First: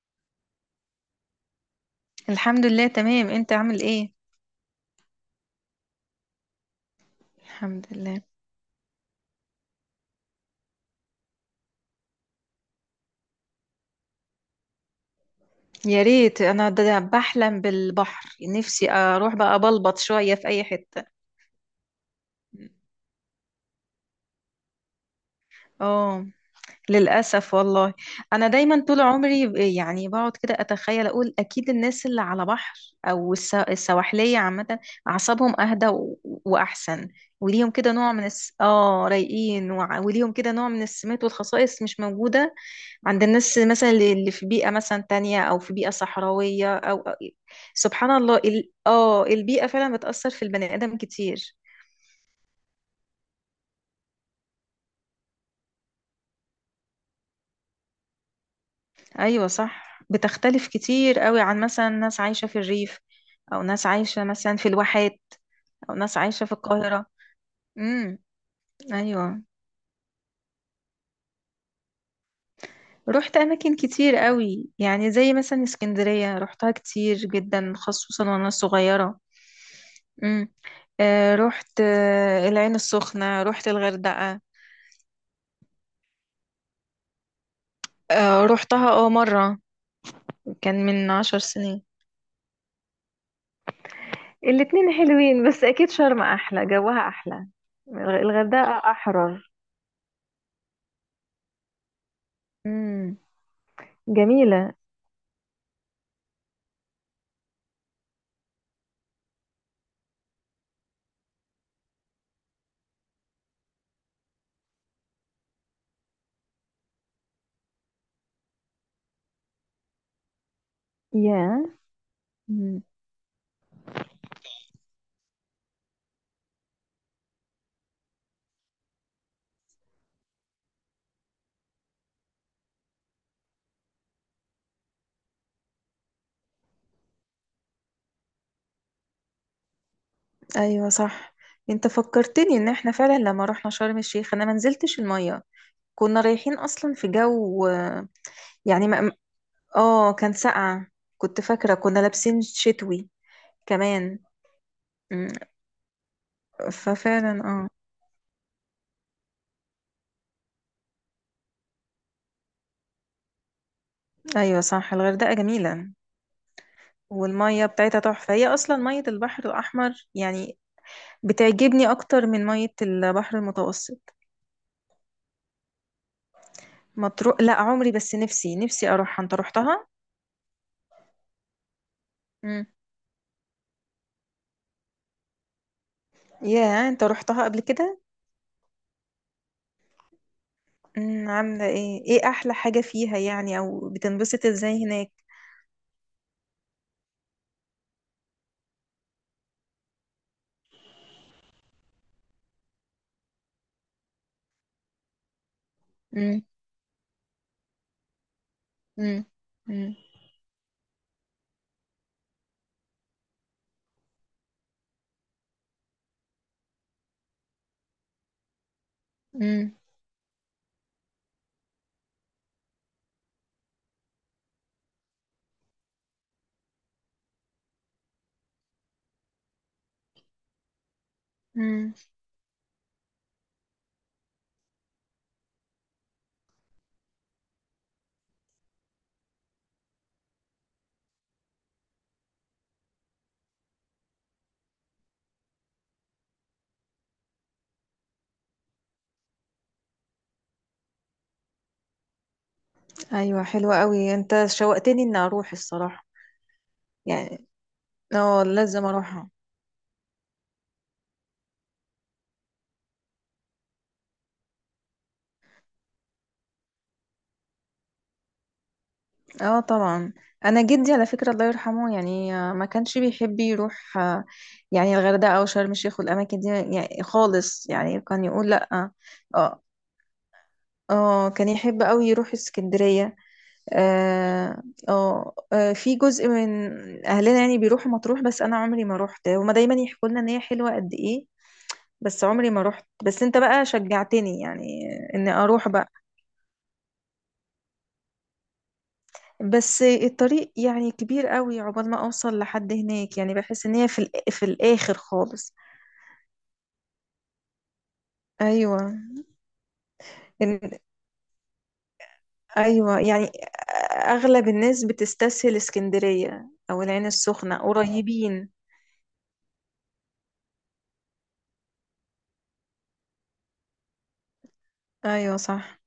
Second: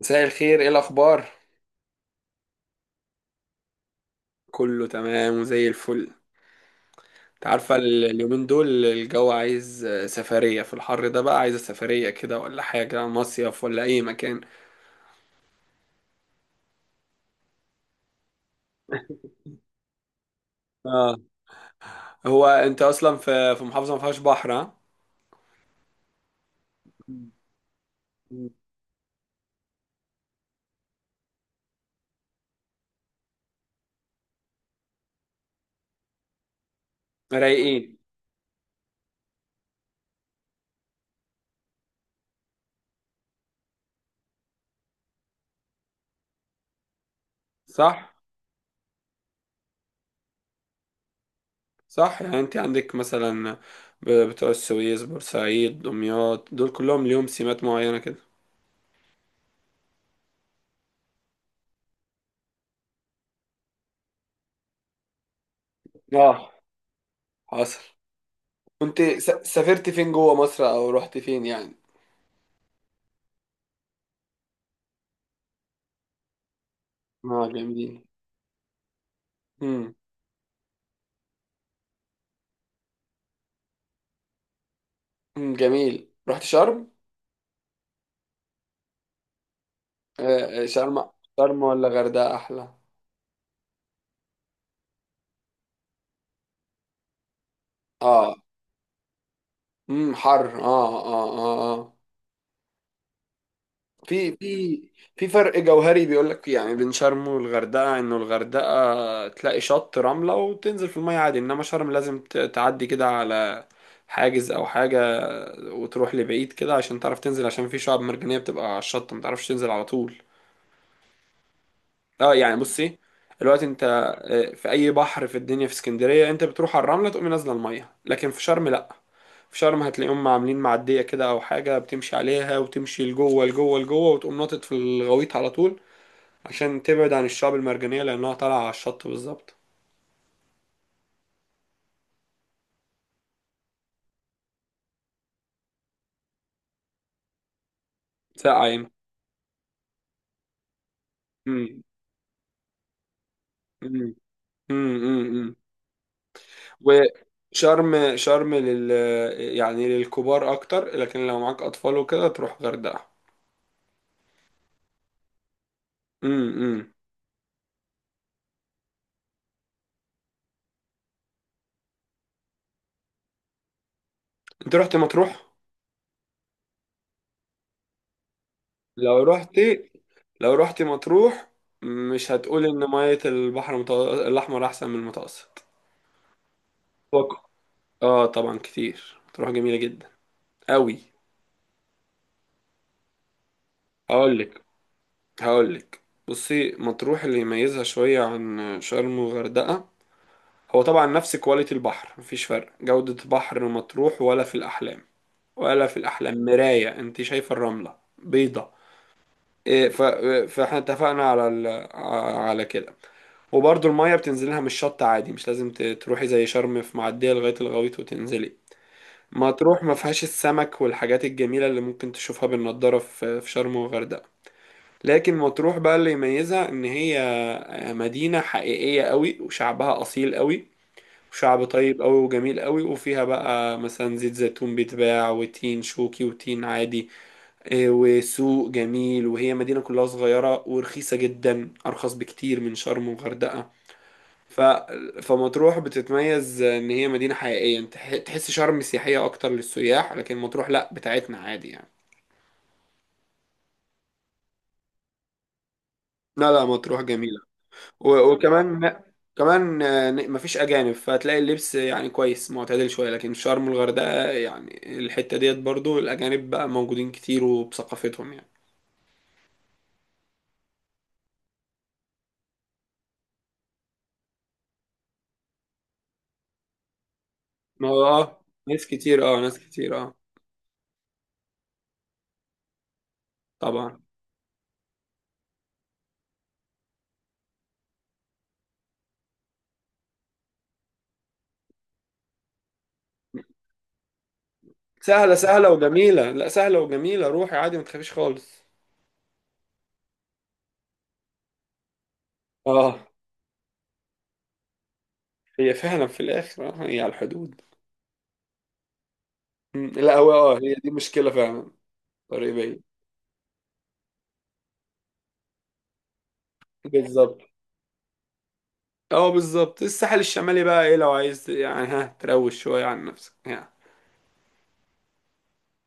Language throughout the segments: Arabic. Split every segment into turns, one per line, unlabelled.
مساء الخير، ايه الاخبار؟
الحمد لله تمام، انت عامل ايه؟
كله تمام وزي الفل. انت عارفه،
الحمد لله.
اليومين دول الجو عايز سفريه، في الحر ده بقى، عايز سفريه كده ولا حاجه، مصيف ولا اي مكان؟
يا ريت. انا ده بحلم بالبحر، نفسي اروح بقى أبلبط شوية في اي حتة.
اه. هو انت اصلا في محافظه ما فيهاش بحر، ها؟
اه، للاسف والله. انا
مم.
دايما طول عمري يعني بقعد كده اتخيل، اقول اكيد الناس اللي على بحر، او السواحلية عامة، اعصابهم اهدى واحسن. وليهم كده
رايقين.
نوع من الس... اه رايقين، وليهم كده نوع من السمات والخصائص مش موجودة عند الناس مثلا، اللي في بيئة مثلا تانية، أو في بيئة صحراوية، سبحان
صح
الله، ال... آه البيئة فعلا بتأثر في البني آدم كتير.
صح، يعني انت عندك مثلا بتوع السويس، بورسعيد، دمياط، دول كلهم ليهم سمات معينه كده.
أيوة صح، بتختلف كتير قوي عن مثلا ناس عايشة في الريف، أو ناس عايشة مثلا في الواحات، أو ناس عايشة
اه،
في القاهرة.
حصل.
امم
كنت
أيوة.
سافرت فين جوه مصر او رحت فين يعني؟
رحت أماكن كتير قوي يعني، زي مثلا اسكندرية رحتها كتير
اه،
جدا
جميل.
خصوصا وأنا صغيرة. امم رحت العين السخنة، رحت الغردقة.
مم، جميل. رحت شرم؟
روحتها اه مرة، كان
شرم.
من عشر
شرم
سنين
ولا غردقة أحلى؟
الاتنين حلوين، بس اكيد شرم احلى، جوها احلى.
اه.
الغردقة احرر.
حر، اه اه اه. اه،
امم
في
جميلة.
في في فرق جوهري بيقول لك يعني بين شرم والغردقة، انه الغردقة تلاقي شط رملة وتنزل في المية عادي، انما شرم لازم تعدي كده على حاجز او حاجة، وتروح لبعيد كده عشان تعرف تنزل، عشان في شعاب مرجانية بتبقى على الشط ما تعرفش تنزل على طول.
يا.
اه يعني،
مم.
بصي. دلوقتي انت في اي بحر في الدنيا، في اسكندريه انت بتروح على الرمله تقوم نازله الميه، لكن في شرم لا. في شرم هتلاقيهم عاملين معديه كده او حاجه بتمشي عليها، وتمشي لجوه لجوه لجوه، وتقوم ناطط في الغويط على طول عشان تبعد عن الشعب المرجانيه، لانها طالعه على الشط بالظبط.
ايوه صح، انت فكرتني ان احنا فعلا لما رحنا شرم الشيخ انا ما نزلتش الميه. كنا رايحين اصلا في جو
ساقعه
يعني
يمكن.
ما... اه كان ساقعه، كنت فاكره
مم.
كنا لابسين شتوي
مم.
كمان.
مم. مم.
مم.
مم.
ففعلا اه.
وشرم، شرم لل يعني للكبار اكتر، لكن لو معاك اطفال وكده تروح غردقه.
ايوه صح، الغردقه جميله،
امم.
والمية بتاعتها تحفة. هي أصلا مية البحر الأحمر يعني، بتعجبني أكتر من مية البحر المتوسط.
انت رحت مطروح؟
مطروح لا، عمري، بس نفسي نفسي
لو
أروحها. أنت
رحت
روحتها؟
لو رحت مطروح مش هتقول
مم.
ان مية البحر الاحمر احسن من المتوسط.
ياه، أنت روحتها
وك-
قبل كده؟
اه، طبعا كتير، مطروح جميلة جدا قوي.
مم. عاملة إيه؟ إيه أحلى حاجة فيها يعني، أو بتنبسط
هقولك
إزاي هناك؟
هقولك، بصي. مطروح اللي يميزها شوية عن شرم وغردقة هو طبعا نفس كواليتي البحر، مفيش فرق. جودة بحر مطروح ولا في الأحلام، ولا في
مم.
الأحلام. مراية، انت شايفة الرملة بيضة.
مم.
إيه،
مم.
فاحنا اتفقنا على كده. وبرضو المية بتنزلها من الشط عادي، مش لازم تروحي زي شرم في معدية لغاية الغويط وتنزلي.
مم.
مطروح ما فيهاش السمك والحاجات الجميلة اللي ممكن تشوفها بالنضارة في شرم وغردقة. لكن مطروح بقى اللي يميزها ان هي مدينة حقيقية قوي، وشعبها اصيل قوي، وشعب
مم.
طيب قوي وجميل قوي، وفيها بقى مثلا زيت زيتون بيتباع، وتين شوكي، وتين عادي، وسوق جميل. وهي مدينة كلها صغيرة ورخيصة جدا، أرخص بكتير من شرم وغردقة. ف... فمطروح بتتميز إن هي مدينة حقيقية. أنت تحس شرم سياحية أكتر للسياح، لكن مطروح لأ، بتاعتنا عادي يعني.
أيوة حلوة قوي، أنت شوقتني إني أروح الصراحة
لا لا، مطروح جميلة.
يعني. اه لازم
وكمان،
أروحها.
كمان مفيش أجانب، فتلاقي اللبس يعني كويس معتدل شوية، لكن شرم والغردقة يعني الحتة ديت برضو الأجانب بقى موجودين كتير وبثقافتهم يعني.
اه طبعا. انا جدي، على فكره الله يرحمه، يعني ما كانش بيحب يروح يعني الغردقه او شرم الشيخ والاماكن دي يعني خالص،
ما
يعني
هو
كان
اه،
يقول لا.
ناس
اه
كتير اه، ناس
اه.
كتير اه،
كان يحب قوي يروح اسكندريه.
طبعا.
اه اه. في جزء من اهلنا يعني بيروحوا مطروح، بس انا عمري ما روحت، هما دايما يحكوا لنا ان هي حلوه قد ايه، بس عمري ما روحت. بس انت بقى شجعتني يعني ان
سهلة
اروح
سهلة
بقى.
وجميلة، لا سهلة وجميلة، روحي عادي ما تخافيش خالص.
بس الطريق يعني كبير قوي، عقبال ما اوصل لحد
اه،
هناك، يعني بحس ان هي في في الاخر خالص.
هي فعلا في الآخر، هي على الحدود.
ايوه.
مم، لا هو اه، هي
إن-
دي مشكلة فعلا، طريق بعيد.
ايوه يعني، اغلب الناس بتستسهل اسكندرية او العين
بالظبط.
السخنة، قريبين.
اه بالظبط. الساحل الشمالي بقى ايه، لو عايز يعني ها تروش شوية عن نفسك يعني.
ايوه صح.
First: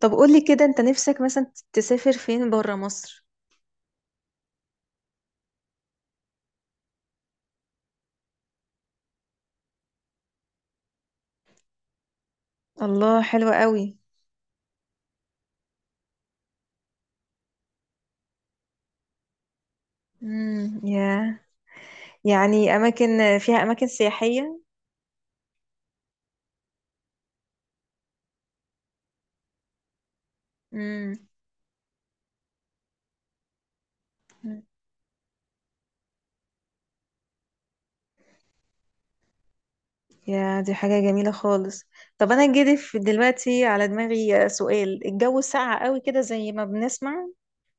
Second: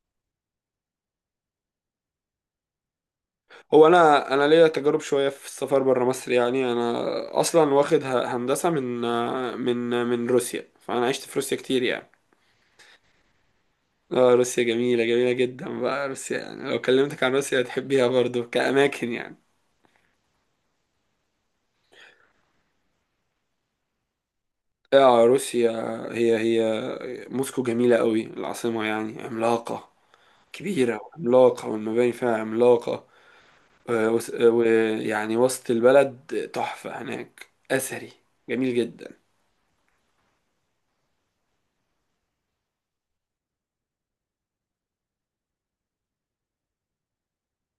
طب قولي كده، انت نفسك مثلا تسافر فين برا مصر؟
هو انا ليا تجارب شوية في السفر بره مصر يعني. انا اصلا واخد هندسة من روسيا، فانا عشت في روسيا كتير يعني.
الله، حلوة قوي.
اه، روسيا جميلة، جميلة جدا بقى روسيا يعني. لو كلمتك عن روسيا هتحبيها برضو كأماكن يعني.
يا، يعني اماكن، فيها اماكن سياحية.
اه روسيا، هي موسكو جميلة قوي، العاصمة يعني عملاقة، كبيرة
امم
وعملاقة، والمباني فيها عملاقة، ويعني وسط البلد تحفة هناك، أثري، جميل جدا.
يا دي حاجة جميلة خالص. طب أنا جدي في دلوقتي على دماغي سؤال، الجو ساقع قوي كده زي ما بنسمع؟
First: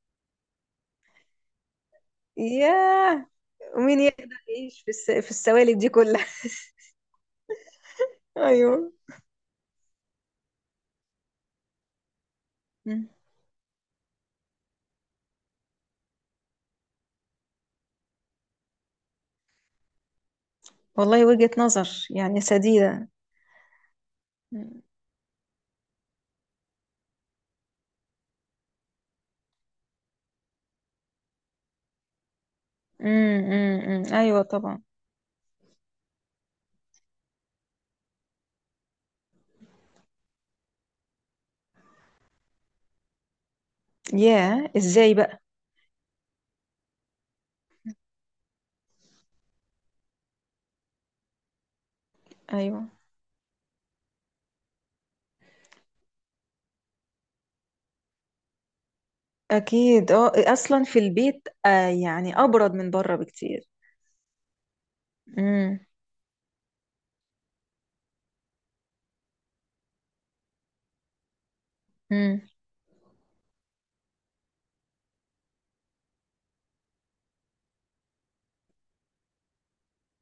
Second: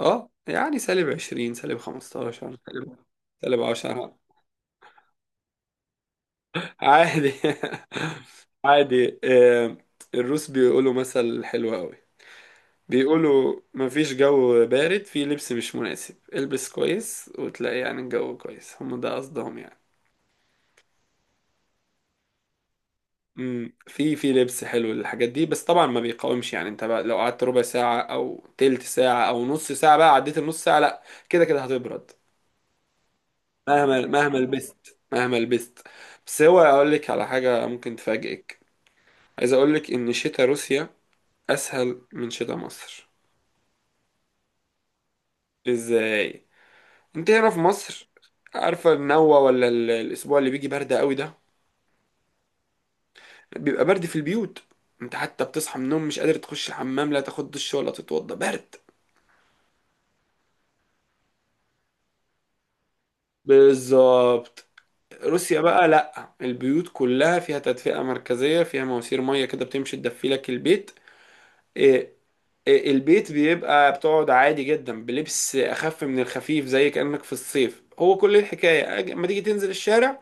اه يعني، سالب 20، سالب 15،
ياه،
سالب
ومين
10.
يقدر يعيش في في السوالب دي كلها؟
عادي.
أيوه.
عادي. الروس بيقولوا مثل حلو قوي،
مم.
بيقولوا مفيش جو بارد، في لبس مش مناسب، البس كويس وتلاقي يعني الجو كويس. هم ده قصدهم يعني.
والله وجهة نظر يعني سديدة.
في لبس
مم.
حلو للحاجات دي، بس طبعا ما بيقاومش. يعني انت بقى لو قعدت ربع ساعة او تلت ساعة او نص ساعة، بقى عديت النص ساعة لا، كده كده هتبرد،
مم. مم.
مهما
مم.
مهما
أيوه طبعا.
لبست، مهما لبست. بس هو، اقول لك على حاجة ممكن تفاجئك. عايز اقول لك ان شتاء روسيا اسهل من شتاء مصر.
ياه، إزاي بقى؟
ازاي؟ انت هنا في مصر، عارفة النوة ولا الأسبوع اللي بيجي برد قوي ده،
أيوه.
بيبقى برد في البيوت، انت حتى بتصحى من النوم مش قادر تخش الحمام، لا تاخد دش ولا تتوضى، برد.
أكيد، أه أصلا في البيت آه يعني أبرد من بره بكتير.
بالظبط. روسيا
مم.
بقى لأ، البيوت كلها فيها تدفئة مركزية، فيها مواسير مية كده بتمشي تدفي لك البيت. إيه
مم.
إيه البيت بيبقى بتقعد عادي جدا بلبس أخف من الخفيف، زي كأنك في الصيف. هو كل الحكاية اما تيجي تنزل الشارع،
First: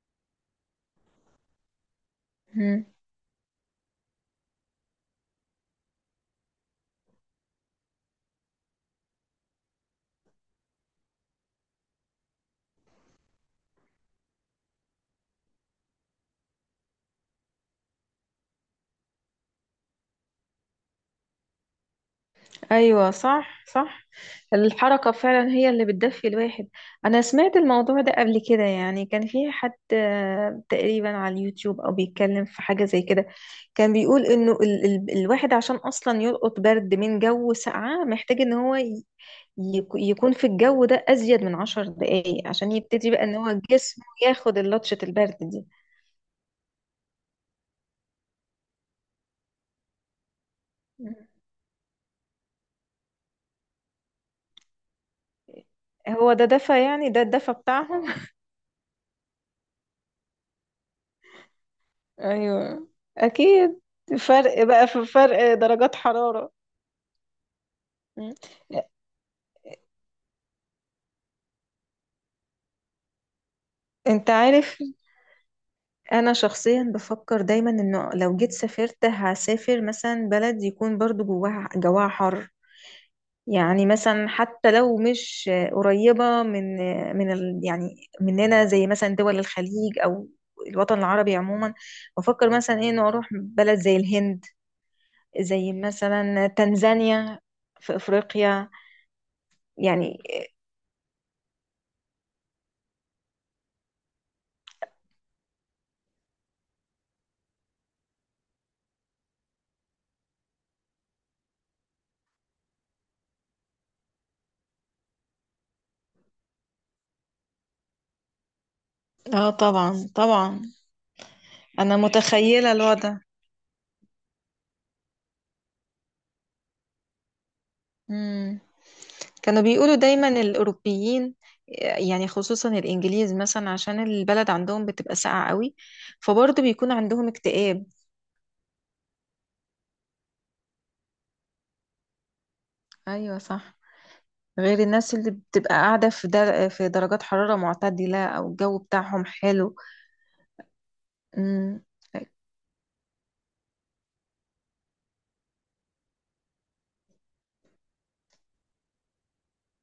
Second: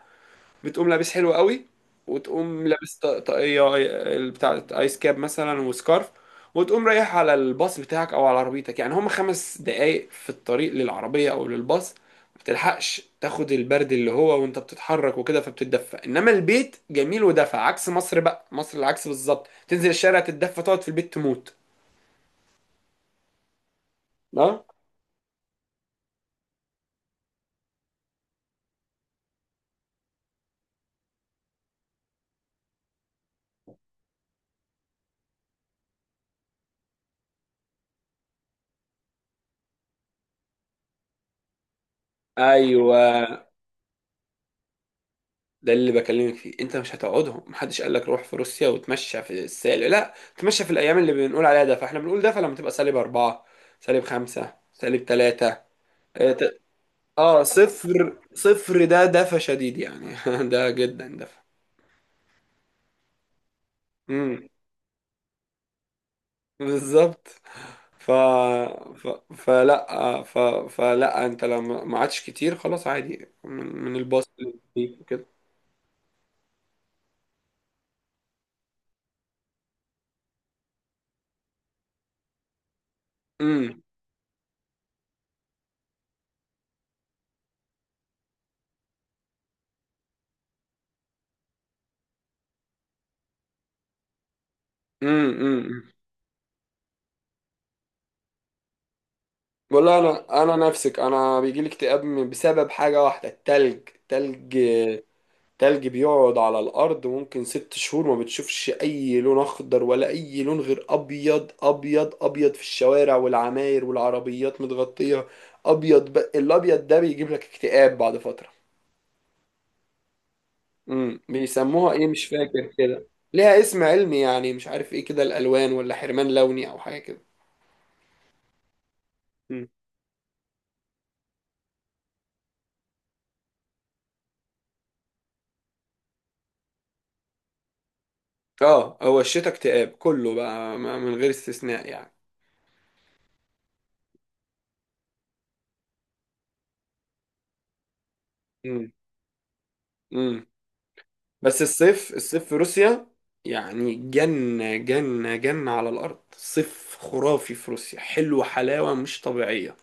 بتقوم لابس حلو قوي، وتقوم
مم.
لابس طاقية، بتاع ايس كاب مثلا، وسكارف، وتقوم رايح على الباص بتاعك او على عربيتك، يعني هم 5 دقايق في الطريق للعربية او للباص. ما بتلحقش تاخد البرد، اللي هو وانت بتتحرك وكده فبتتدفى. انما البيت جميل ودفى، عكس مصر بقى. مصر العكس بالظبط، تنزل الشارع تتدفى، تقعد في البيت تموت.
ايوه صح صح.
اه
الحركه فعلا هي اللي بتدفي الواحد. انا سمعت الموضوع ده قبل كده يعني، كان في حد تقريبا على اليوتيوب او بيتكلم في حاجه زي كده. كان بيقول انه ال الواحد عشان اصلا يلقط برد من جو ساقعه، محتاج ان هو يكون في الجو ده ازيد من 10 دقايق، عشان
ايوه،
يبتدي بقى ان هو جسمه ياخد اللطشه البرد دي.
ده اللي بكلمك فيه. انت مش هتقعدهم، محدش قال لك روح في روسيا وتمشى في السالب، لا تمشى في الايام اللي
مم.
بنقول عليها ده. فاحنا بنقول ده فلما تبقى سالب 4، سالب 5، سالب 3. اه،
هو ده دفى يعني، ده الدفى بتاعهم.
صفر صفر ده دفى شديد يعني. ده جدا دفى.
ايوه اكيد.
امم.
فرق بقى، في فرق درجات حرارة.
بالظبط. ف...
مم.
ف... فلا آه، ف... فلا انت لما ما عادش كتير خلاص عادي من
انت
الباص اللي
عارف،
بيك وكده.
انا شخصيا بفكر دايما انه لو جيت سافرت، هسافر مثلا بلد يكون برضو جواها حر.
امم،
يعني مثلا حتى لو مش قريبة من من ال، يعني مننا، زي مثلا دول الخليج او الوطن العربي عموما. بفكر مثلا ايه، انه اروح بلد زي الهند،
امم،
زي
امم.
مثلا تنزانيا، في افريقيا
والله
يعني.
انا، نفسك. انا بيجي لي اكتئاب بسبب حاجه واحده، التلج. تلج تلج بيقعد على الارض ممكن 6 شهور، ما بتشوفش اي لون اخضر ولا اي لون غير ابيض ابيض ابيض، في الشوارع والعماير والعربيات متغطيه ابيض. الابيض ده بيجيب لك اكتئاب بعد فتره.
اه طبعا طبعا.
امم، بيسموها
انا
ايه، مش فاكر
متخيله
كده،
الوضع.
ليها اسم علمي يعني، مش عارف ايه كده، الالوان ولا حرمان لوني او حاجه كده.
امم كانوا
مم.
بيقولوا دايما الاوروبيين، يعني خصوصا الانجليز مثلا، عشان البلد عندهم بتبقى ساقعه قوي، فبرضه بيكون عندهم اكتئاب.
اه، هو الشتاء اكتئاب كله بقى، من غير استثناء يعني.
ايوه صح، غير الناس اللي بتبقى قاعده في في درجات حراره معتدله، او الجو بتاعهم حلو.
امم. بس
امم
الصيف، في روسيا يعني جنة جنة جنة على الأرض، صيف خرافي في روسيا، حلو حلاوة مش طبيعية.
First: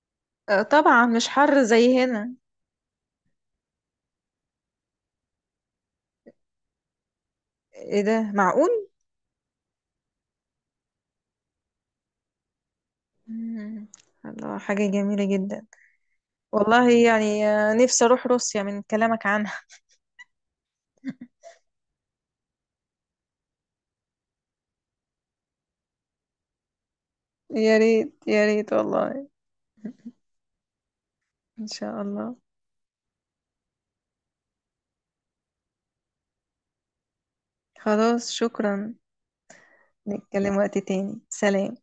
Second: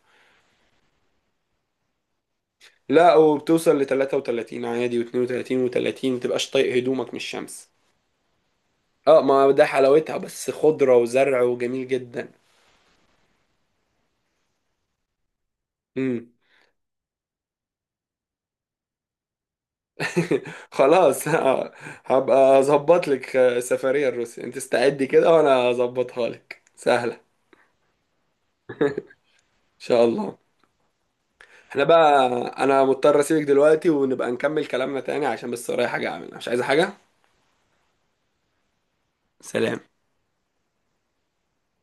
طبعا مش حر زي هنا.
لا، وبتوصل ل 33 عادي، و32 و30، متبقاش طايق هدومك من الشمس.
ايه ده، معقول؟
اه، ما ده حلاوتها، بس خضرة وزرع وجميل جدا.
مم. الله، حاجه جميله جدا.
امم.
والله يعني نفسي اروح روسيا من كلامك عنها.
خلاص. هبقى اظبط لك سفرية لروسيا، انت استعدي كده وانا اظبطها لك، سهلة ان
يا ريت يا ريت والله.
شاء الله.
إن
احنا
شاء
بقى،
الله.
انا مضطر اسيبك دلوقتي ونبقى نكمل كلامنا تاني، عشان بس ورايا حاجة اعملها، مش عايزة حاجة.
خلاص شكرا.
سلام.
نتكلم وقت تاني، سلام.